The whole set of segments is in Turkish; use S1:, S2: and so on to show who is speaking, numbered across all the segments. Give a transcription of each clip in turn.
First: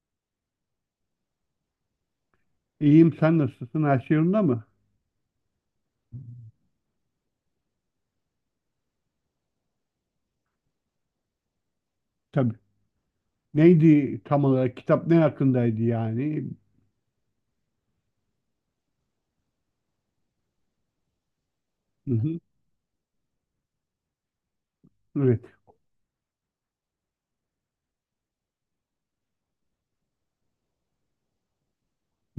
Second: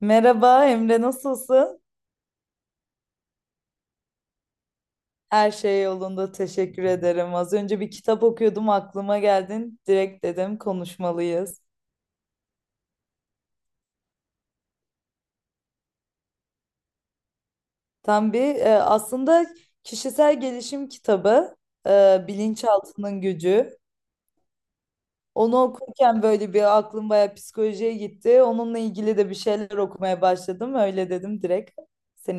S1: Merhaba Emre, nasılsın?
S2: İyiyim, sen nasılsın? Her şey yolunda mı?
S1: Her şey yolunda, teşekkür ederim. Az önce bir kitap okuyordum, aklıma geldin. Direkt dedim konuşmalıyız.
S2: Tabii. Neydi tam olarak? Kitap ne hakkındaydı yani?
S1: Aslında kişisel gelişim kitabı,
S2: Hı hı.
S1: Bilinçaltının Gücü.
S2: Evet.
S1: Onu okurken böyle bir aklım bayağı psikolojiye gitti. Onunla ilgili de bir şeyler okumaya başladım. Öyle dedim direkt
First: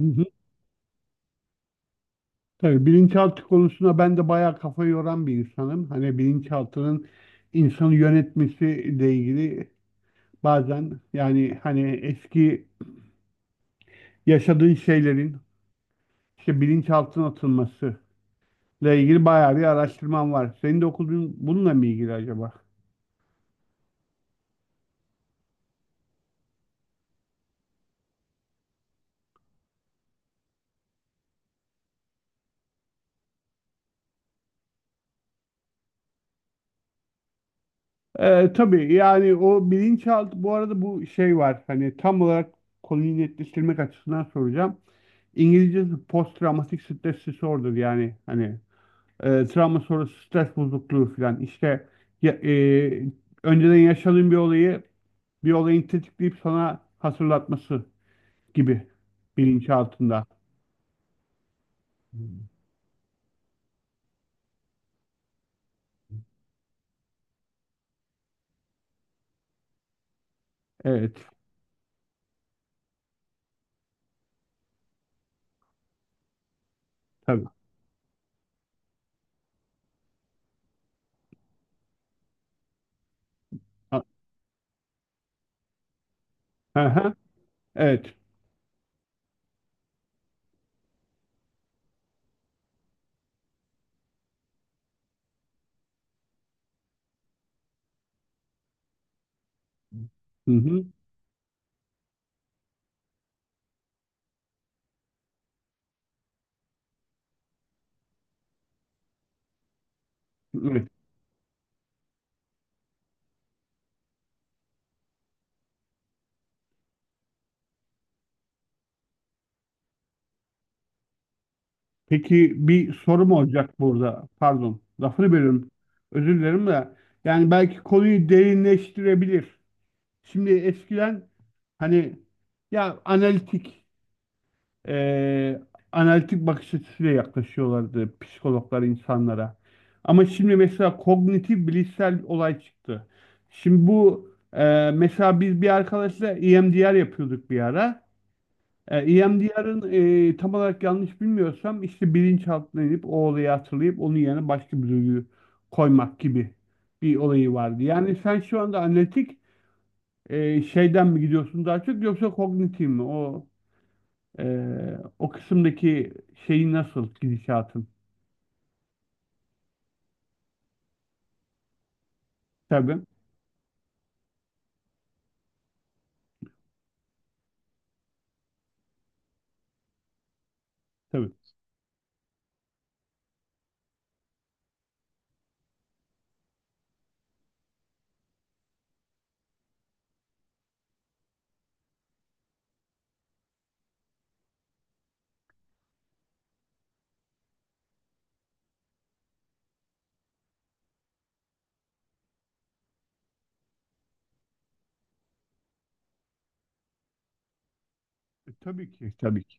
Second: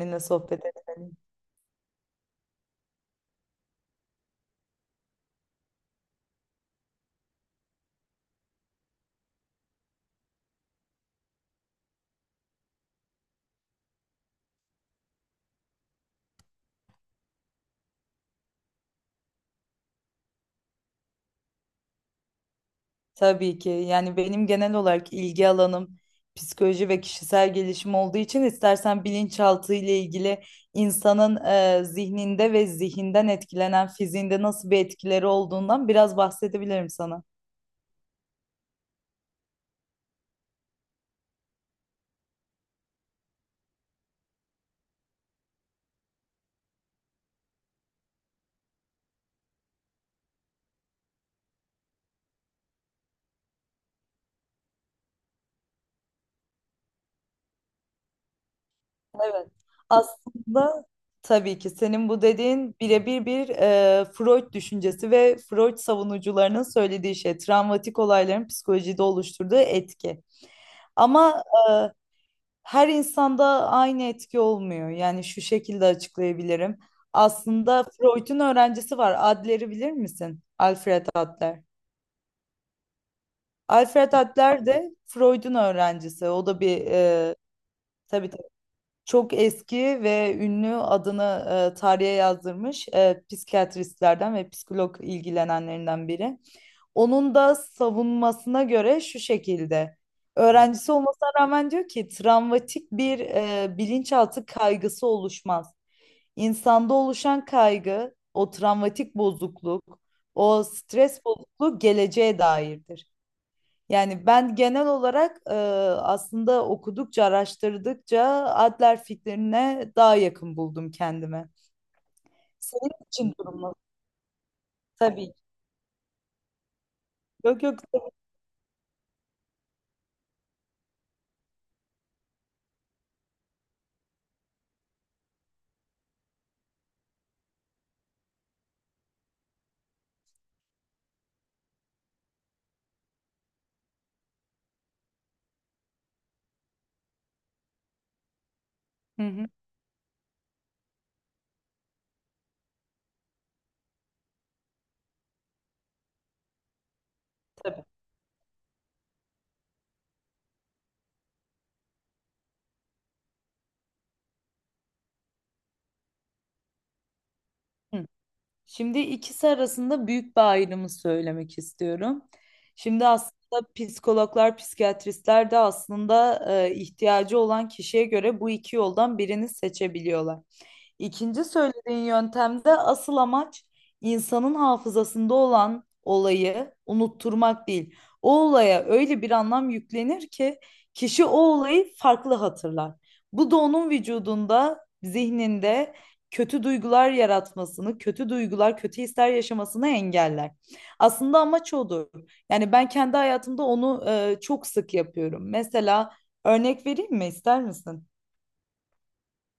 S2: Hı hı.
S1: sohbet edelim.
S2: Tabii bilinçaltı konusuna ben de bayağı kafa yoran bir insanım. Hani bilinçaltının insanı yönetmesiyle ilgili bazen yani hani eski yaşadığın şeylerin işte bilinçaltına atılmasıyla ilgili bayağı bir araştırmam var. Senin de okuduğun bununla mı ilgili acaba?
S1: Tabii ki. Yani benim genel olarak ilgi alanım psikoloji ve kişisel gelişim olduğu için istersen bilinçaltı ile ilgili insanın zihninde ve zihinden etkilenen fiziğinde nasıl bir etkileri olduğundan biraz bahsedebilirim sana.
S2: Tabii yani o bilinçaltı bu arada bu şey var hani tam olarak konuyu netleştirmek açısından soracağım. İngilizcesi post travmatik stres disorder yani hani travma sonrası stres bozukluğu falan işte ya, önceden yaşadığın bir olayı bir olayın tetikleyip sana hatırlatması gibi
S1: Evet.
S2: bilinçaltında.
S1: Aslında tabii ki senin bu
S2: Hmm.
S1: dediğin birebir bir Freud düşüncesi ve Freud savunucularının söylediği şey, travmatik olayların psikolojide oluşturduğu etki.
S2: Evet,
S1: Ama her insanda aynı etki olmuyor. Yani şu şekilde açıklayabilirim.
S2: tabii.
S1: Aslında Freud'un öğrencisi var. Adler'i bilir misin? Alfred Adler.
S2: A-
S1: Alfred Adler de Freud'un öğrencisi. O da bir
S2: Aha, evet.
S1: tabii çok eski ve ünlü adını tarihe yazdırmış psikiyatristlerden ve psikolog ilgilenenlerinden biri. Onun da savunmasına göre şu şekilde.
S2: Hı hı.
S1: Öğrencisi olmasına rağmen diyor ki travmatik bir bilinçaltı kaygısı oluşmaz. İnsanda oluşan kaygı, o travmatik bozukluk, o
S2: Evet.
S1: stres bozukluğu geleceğe dairdir. Yani ben genel olarak aslında okudukça, araştırdıkça Adler fikrine daha yakın buldum kendime.
S2: Peki, bir
S1: Senin
S2: sorum
S1: için durum nasıl?
S2: olacak burada. Pardon, lafını
S1: Tabii.
S2: bölüyorum. Özür dilerim de. Yani
S1: Yok
S2: belki
S1: yok.
S2: konuyu derinleştirebilir. Şimdi eskiden hani ya eee, analitik bakış açısıyla yaklaşıyorlardı psikologlar insanlara. Ama şimdi mesela kognitif bilişsel olay çıktı. Şimdi bu mesela biz bir arkadaşla EMDR yapıyorduk bir ara.
S1: Hı hı,
S2: EMDR'ın tam olarak yanlış bilmiyorsam işte bilinçaltına inip o olayı hatırlayıp onun yerine başka bir duyguyu koymak gibi bir olayı vardı.
S1: tabii.
S2: Yani sen şu anda analitik şeyden mi gidiyorsun daha çok, yoksa kognitif mi? E, o kısımdaki şeyi nasıl gidişatın?
S1: Hı. Şimdi ikisi arasında büyük bir ayrımı söylemek istiyorum.
S2: Tabii.
S1: Şimdi aslında psikologlar, psikiyatristler de aslında ihtiyacı olan kişiye göre bu iki yoldan birini seçebiliyorlar.
S2: Tabii.
S1: İkinci söylediğin yöntemde asıl amaç insanın hafızasında olan olayı unutturmak değil. O olaya öyle bir anlam yüklenir ki kişi o olayı farklı hatırlar. Bu da onun vücudunda, zihninde kötü duygular yaratmasını, kötü duygular, kötü hisler yaşamasını engeller. Aslında amaç odur. Yani ben kendi hayatımda onu çok sık yapıyorum. Mesela örnek vereyim mi ister misin?
S2: Tabii ki, tabii ki.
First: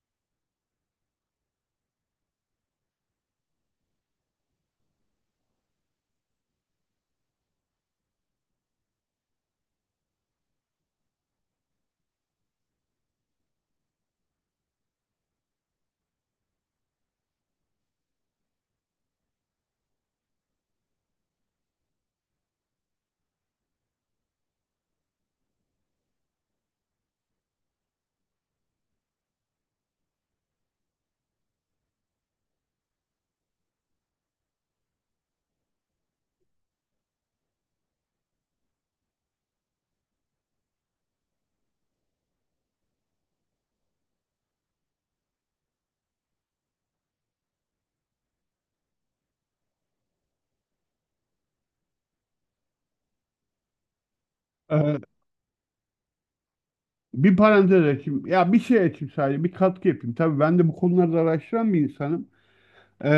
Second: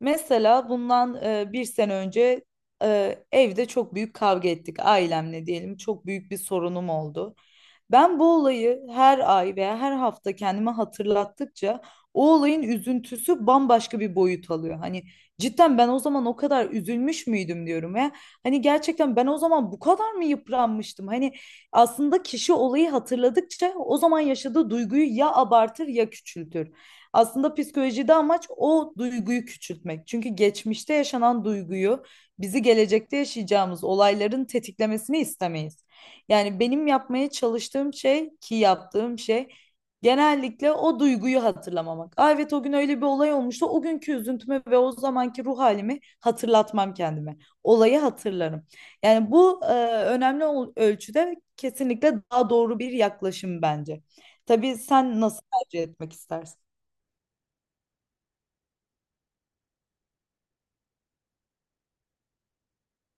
S1: Mesela bundan bir sene önce evde çok büyük kavga ettik ailemle diyelim. Çok büyük bir sorunum oldu. Ben bu olayı her ay veya her hafta kendime hatırlattıkça o olayın üzüntüsü bambaşka bir boyut alıyor. Hani cidden ben o zaman o kadar üzülmüş müydüm diyorum ya. Hani gerçekten ben o zaman bu kadar mı yıpranmıştım? Hani aslında kişi olayı hatırladıkça o zaman yaşadığı duyguyu ya abartır ya küçültür. Aslında psikolojide amaç o duyguyu küçültmek. Çünkü geçmişte yaşanan duyguyu bizi gelecekte yaşayacağımız olayların tetiklemesini istemeyiz. Yani benim yapmaya çalıştığım şey ki yaptığım şey genellikle o duyguyu hatırlamamak. Aa, evet o gün öyle bir olay olmuştu. O günkü üzüntümü ve o zamanki ruh halimi hatırlatmam kendime. Olayı hatırlarım. Yani bu ölçüde kesinlikle daha doğru bir yaklaşım bence. Tabii
S2: E,
S1: sen nasıl tercih etmek istersin?
S2: bir parantez açayım. Ya bir şey açayım sadece, bir katkı yapayım. Tabii, ben de bu konularda araştıran bir insanım. E,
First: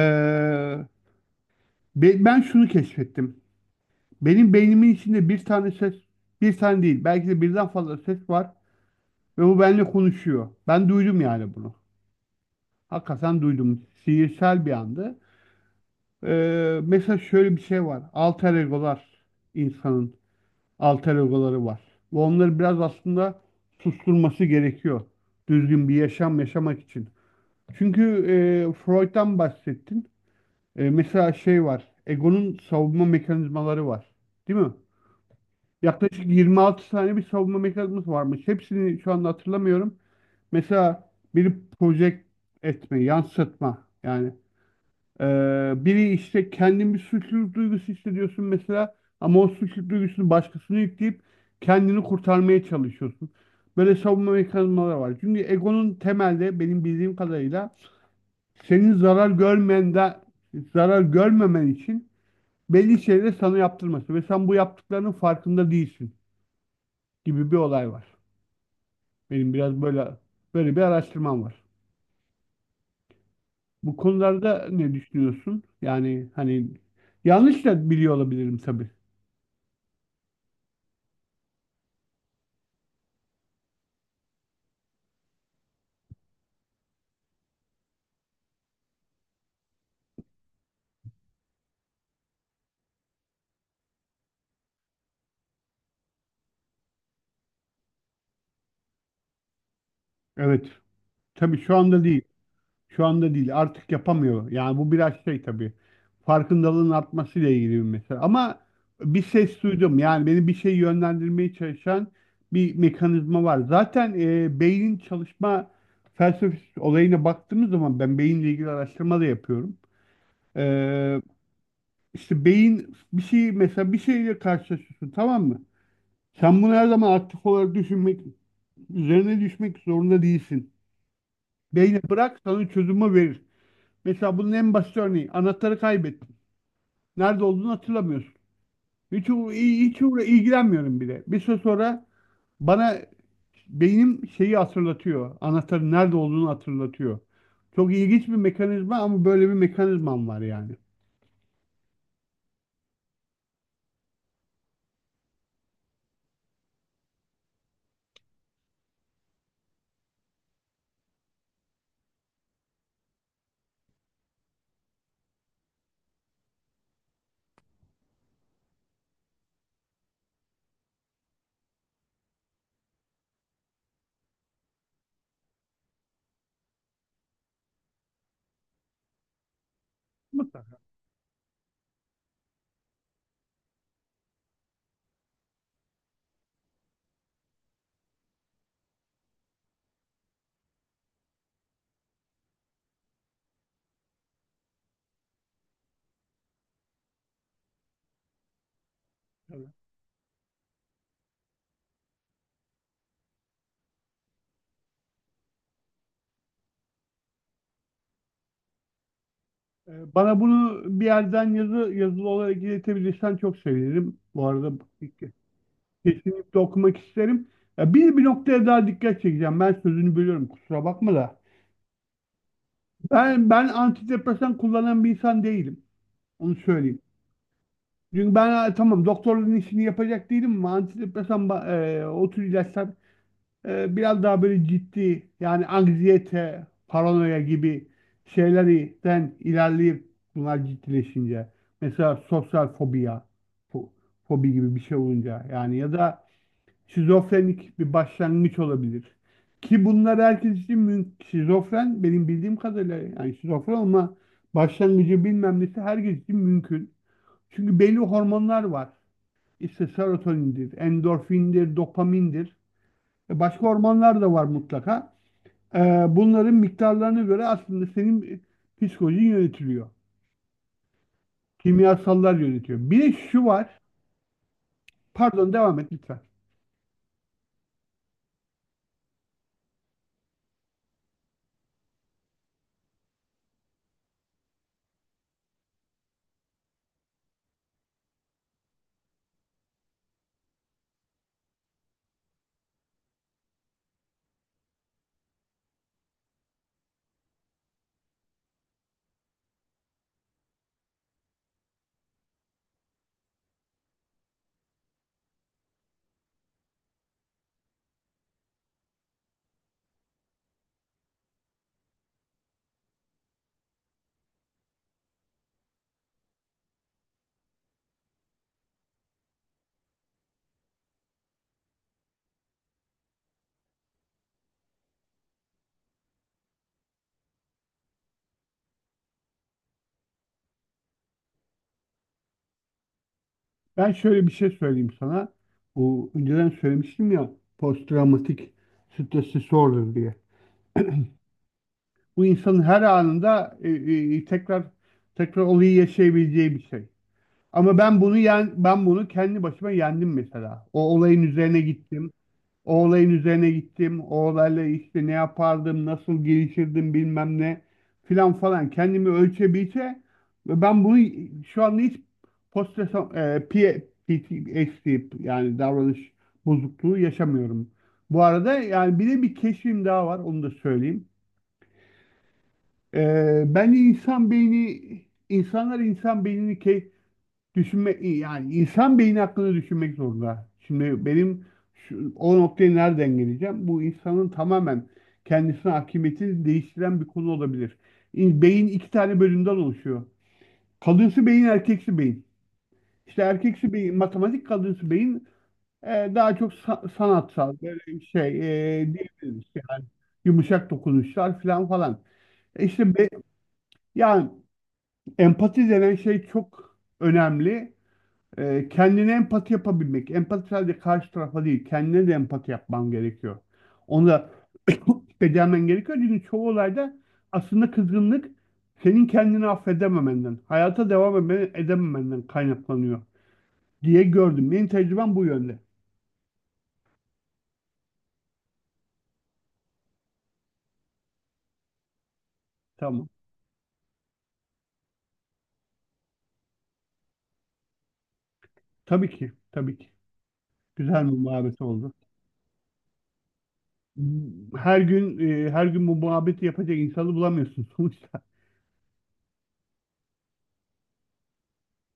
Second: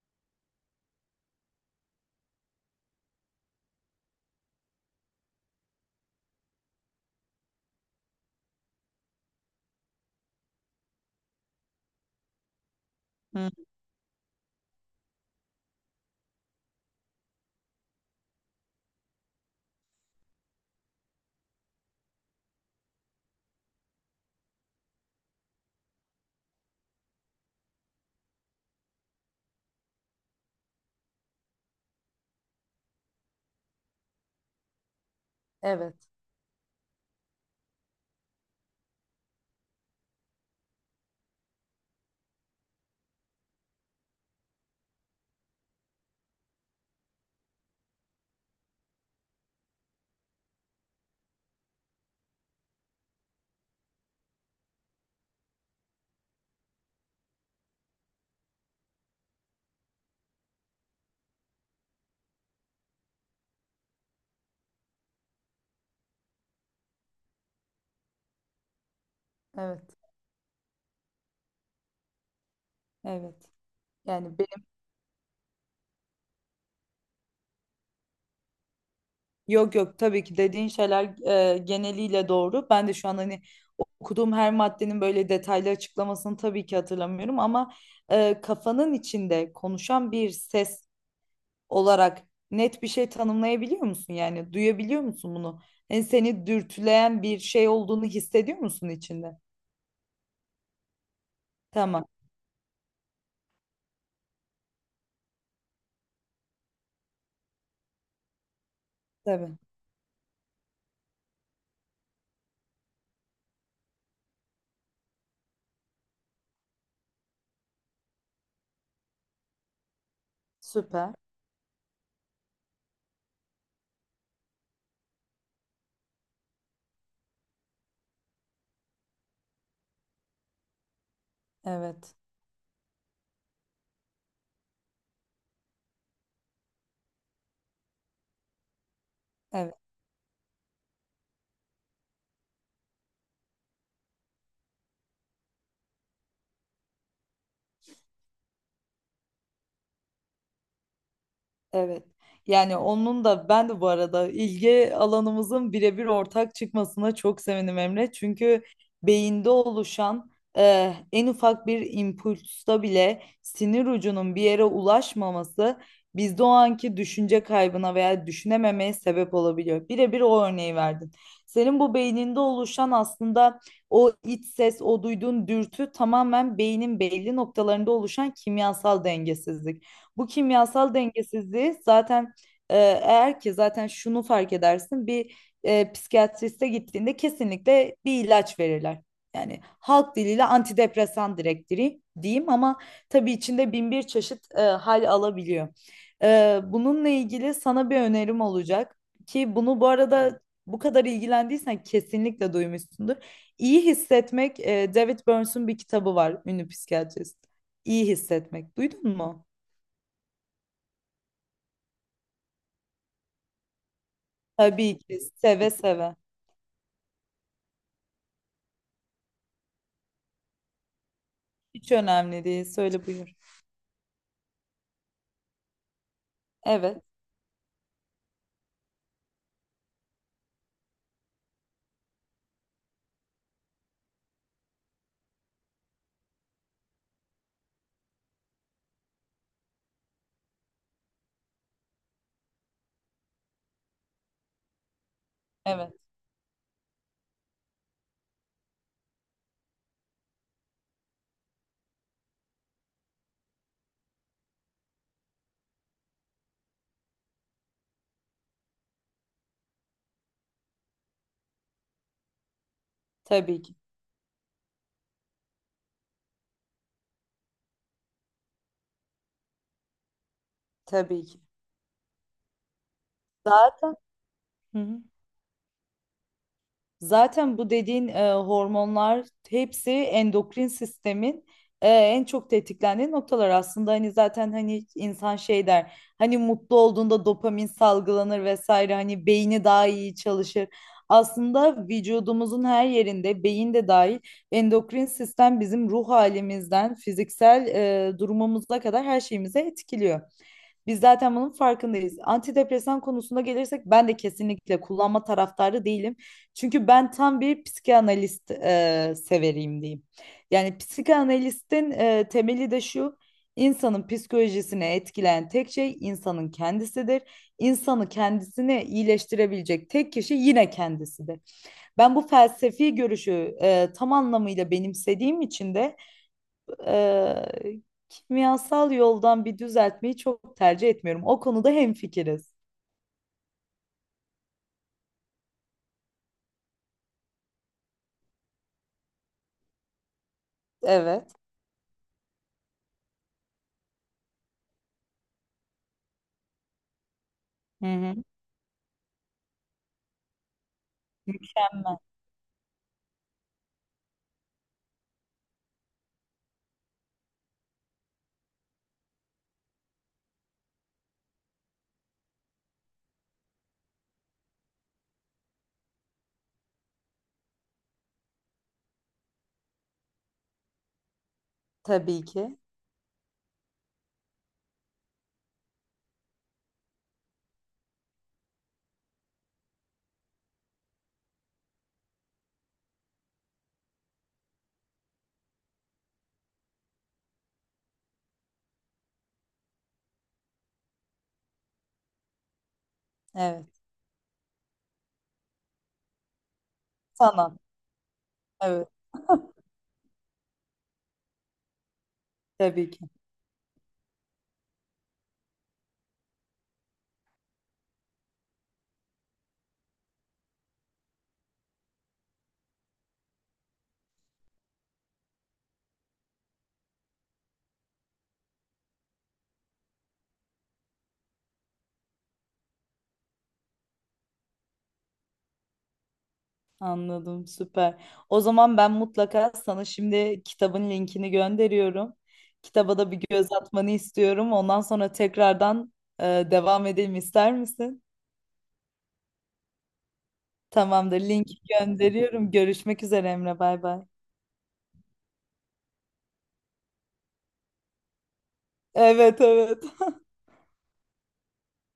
S2: ben şunu keşfettim. Benim beynimin içinde bir tane ses, bir tane değil, belki de birden fazla ses var ve bu benimle konuşuyor. Ben duydum yani bunu. Hakikaten
S1: Hı.
S2: duydum. Sihirsel bir andı. Mesela şöyle bir şey var. Alter egolar, insanın alter egoları var. Ve onları biraz aslında susturması gerekiyor. Düzgün bir yaşam yaşamak için. Çünkü Freud'dan bahsettin. Mesela şey var. Egonun savunma mekanizmaları var. Değil mi?
S1: Evet,
S2: Yaklaşık 26 tane bir savunma mekanizması varmış. Hepsini şu anda hatırlamıyorum. Mesela biri project etme, yansıtma. Yani biri işte kendin bir suçluluk duygusu hissediyorsun mesela, ama o suçluluk duygusunu başkasına yükleyip kendini kurtarmaya çalışıyorsun. Böyle savunma mekanizmaları var. Çünkü egonun temelde benim bildiğim kadarıyla senin zarar görmen de zarar görmemen için belli şeyleri sana yaptırması ve sen bu yaptıklarının farkında değilsin gibi bir olay var. Benim biraz
S1: evet,
S2: böyle bir araştırmam var.
S1: evet.
S2: Bu
S1: Yani benim
S2: konularda ne düşünüyorsun? Yani hani yanlış da biliyor olabilirim tabii.
S1: Yok yok, tabii ki dediğin şeyler geneliyle doğru. Ben de şu an hani okuduğum her maddenin böyle detaylı açıklamasını tabii ki hatırlamıyorum ama kafanın içinde konuşan bir ses olarak net bir şey tanımlayabiliyor musun? Yani duyabiliyor musun bunu? Yani seni dürtüleyen bir şey olduğunu hissediyor musun içinde?
S2: Evet. Tabii şu anda
S1: Tamam,
S2: değil. Şu anda değil. Artık yapamıyor. Yani bu biraz şey tabii. Farkındalığın artmasıyla ilgili bir mesele. Ama bir
S1: tabii.
S2: ses duydum. Yani beni bir şey yönlendirmeye çalışan bir mekanizma var. Zaten beynin çalışma felsefesi olayına baktığımız zaman ben beyinle ilgili araştırma da yapıyorum.
S1: Süper.
S2: E, İşte beyin bir şey, mesela bir şeyle karşılaşıyorsun, tamam mı? Sen bunu her zaman aktif olarak düşünmek, üzerine düşmek zorunda değilsin. Beyne
S1: Evet,
S2: bırak, sana çözümü verir. Mesela bunun en basit örneği, anahtarı kaybettin. Nerede olduğunu hatırlamıyorsun. Hiç, uğra-
S1: evet.
S2: hiç uğra- ilgilenmiyorum bile. Bir süre sonra bana beynim şeyi hatırlatıyor. Anahtarın nerede olduğunu hatırlatıyor. Çok ilginç bir mekanizma, ama böyle bir mekanizmam var yani.
S1: Evet. Yani onun da ben de bu arada ilgi alanımızın birebir ortak çıkmasına çok sevindim Emre. Çünkü beyinde oluşan en ufak bir impulsta bile sinir ucunun bir yere ulaşmaması bizde o anki düşünce kaybına veya düşünememeye sebep olabiliyor. Birebir o örneği verdin. Senin bu beyninde oluşan aslında o iç ses, o duyduğun dürtü tamamen beynin belli noktalarında oluşan kimyasal dengesizlik. Bu kimyasal dengesizliği zaten eğer ki zaten şunu fark edersin bir psikiyatriste gittiğinde kesinlikle bir ilaç verirler. Yani halk diliyle antidepresan direkt diyeyim ama tabii içinde bin bir çeşit hal alabiliyor. Bununla ilgili sana bir önerim olacak ki bunu bu arada bu kadar ilgilendiysen kesinlikle duymuşsundur. İyi Hissetmek, David Burns'un bir kitabı var, ünlü psikiyatrist. İyi Hissetmek. Duydun mu?
S2: Bana bunu bir yerden yazılı olarak iletebilirsen çok sevinirim. Bu arada
S1: Tabii ki seve seve.
S2: kesinlikle okumak isterim. Ya bir noktaya daha dikkat çekeceğim. Ben sözünü bölüyorum, kusura bakma da.
S1: Hiç önemli değil. Söyle buyur.
S2: Ben antidepresan kullanan bir insan değilim. Onu söyleyeyim.
S1: Evet,
S2: Çünkü ben ha, tamam, doktorun işini yapacak değilim, ama antidepresan o tür ilaçlar biraz daha böyle ciddi yani anksiyete, paranoya gibi şeylerden ilerleyip bunlar ciddileşince, mesela sosyal fobiya, fo- fobi gibi bir şey olunca yani, ya
S1: evet.
S2: da şizofrenik bir başlangıç olabilir. Ki bunlar herkes için mümkün. Şizofren, benim bildiğim kadarıyla yani şizofren ama başlangıcı, bilmem nesi herkes için mümkün. Çünkü belli hormonlar var. İşte serotonindir, endorfindir, dopamindir. E,
S1: Tabii
S2: Başka
S1: ki.
S2: ormanlar da var mutlaka. E, bunların miktarlarına göre aslında senin psikolojin yönetiliyor.
S1: Tabii ki.
S2: Kimyasallar yönetiyor. Bir de şu var.
S1: Zaten Hı hı.
S2: Pardon, devam et lütfen.
S1: Zaten bu dediğin hormonlar hepsi endokrin sistemin en çok tetiklendiği noktalar aslında hani zaten hani insan şey der hani mutlu olduğunda dopamin salgılanır vesaire hani beyni daha iyi çalışır. Aslında vücudumuzun her yerinde beyin de dahil endokrin sistem bizim ruh halimizden fiziksel durumumuza kadar her şeyimize etkiliyor. Biz zaten bunun farkındayız. Antidepresan konusuna gelirsek ben de kesinlikle kullanma taraftarı değilim. Çünkü ben tam bir psikanalist severiyim diyeyim. Yani psikanalistin temeli de şu. İnsanın psikolojisini etkileyen tek şey insanın kendisidir. İnsanı kendisini iyileştirebilecek tek kişi yine kendisidir. Ben bu felsefi görüşü tam anlamıyla benimsediğim için de eee, kimyasal yoldan bir düzeltmeyi çok tercih etmiyorum. O konuda hemfikiriz.
S2: Ben şöyle bir şey söyleyeyim sana. Bu önceden söylemiştim ya, posttraumatik stres disorder diye.
S1: Evet.
S2: Bu insanın her anında tekrar tekrar olayı yaşayabileceği bir şey. Ama
S1: Hı hı.
S2: ben bunu kendi başıma yendim mesela. O olayın üzerine
S1: Mükemmel.
S2: gittim. O olayın üzerine gittim. O olayla işte ne yapardım, nasıl gelişirdim, bilmem ne filan falan. Kendimi ölçebilse ve ben bunu şu anda hiç post PTSD yani davranış bozukluğu yaşamıyorum. Bu arada yani bir de bir keşfim daha var, onu da söyleyeyim.
S1: Tabii ki.
S2: Bence insan beyni, insanlar insan beynini düşünme yani insan beyni hakkında düşünmek zorunda. Şimdi benim şu, o noktaya nereden geleceğim? Bu insanın tamamen kendisine hakimiyetini değiştiren bir konu olabilir. Beyin iki tane bölümden oluşuyor. Kadınsı beyin, erkeksi beyin. İşte erkeksi
S1: Evet.
S2: beyin matematik, kadınsı beyin daha çok
S1: Sanat.
S2: sanatsal, böyle şey
S1: Evet.
S2: diyebiliriz yani, yumuşak dokunuşlar falan falan. E
S1: Tabii
S2: İşte
S1: ki.
S2: be- yani empati denen şey çok önemli. Kendine empati yapabilmek. Empati sadece karşı tarafa değil, kendine de empati yapman gerekiyor. Onu da becermen gerekiyor. Çünkü çoğu olayda aslında kızgınlık senin kendini affedememenden, hayata devam edememenden kaynaklanıyor diye gördüm. Benim tecrübem bu yönde.
S1: Anladım. Süper. O zaman ben mutlaka sana şimdi kitabın linkini gönderiyorum. Kitaba
S2: Tamam.
S1: da bir göz atmanı istiyorum. Ondan sonra tekrardan devam edelim ister misin?
S2: Tabii ki, tabii ki. Güzel bir
S1: Tamamdır. Linki
S2: muhabbet oldu.
S1: gönderiyorum. Görüşmek üzere Emre. Bay bay.
S2: Her gün her gün bu muhabbeti yapacak insanı bulamıyorsun sonuçta.
S1: Evet, evet.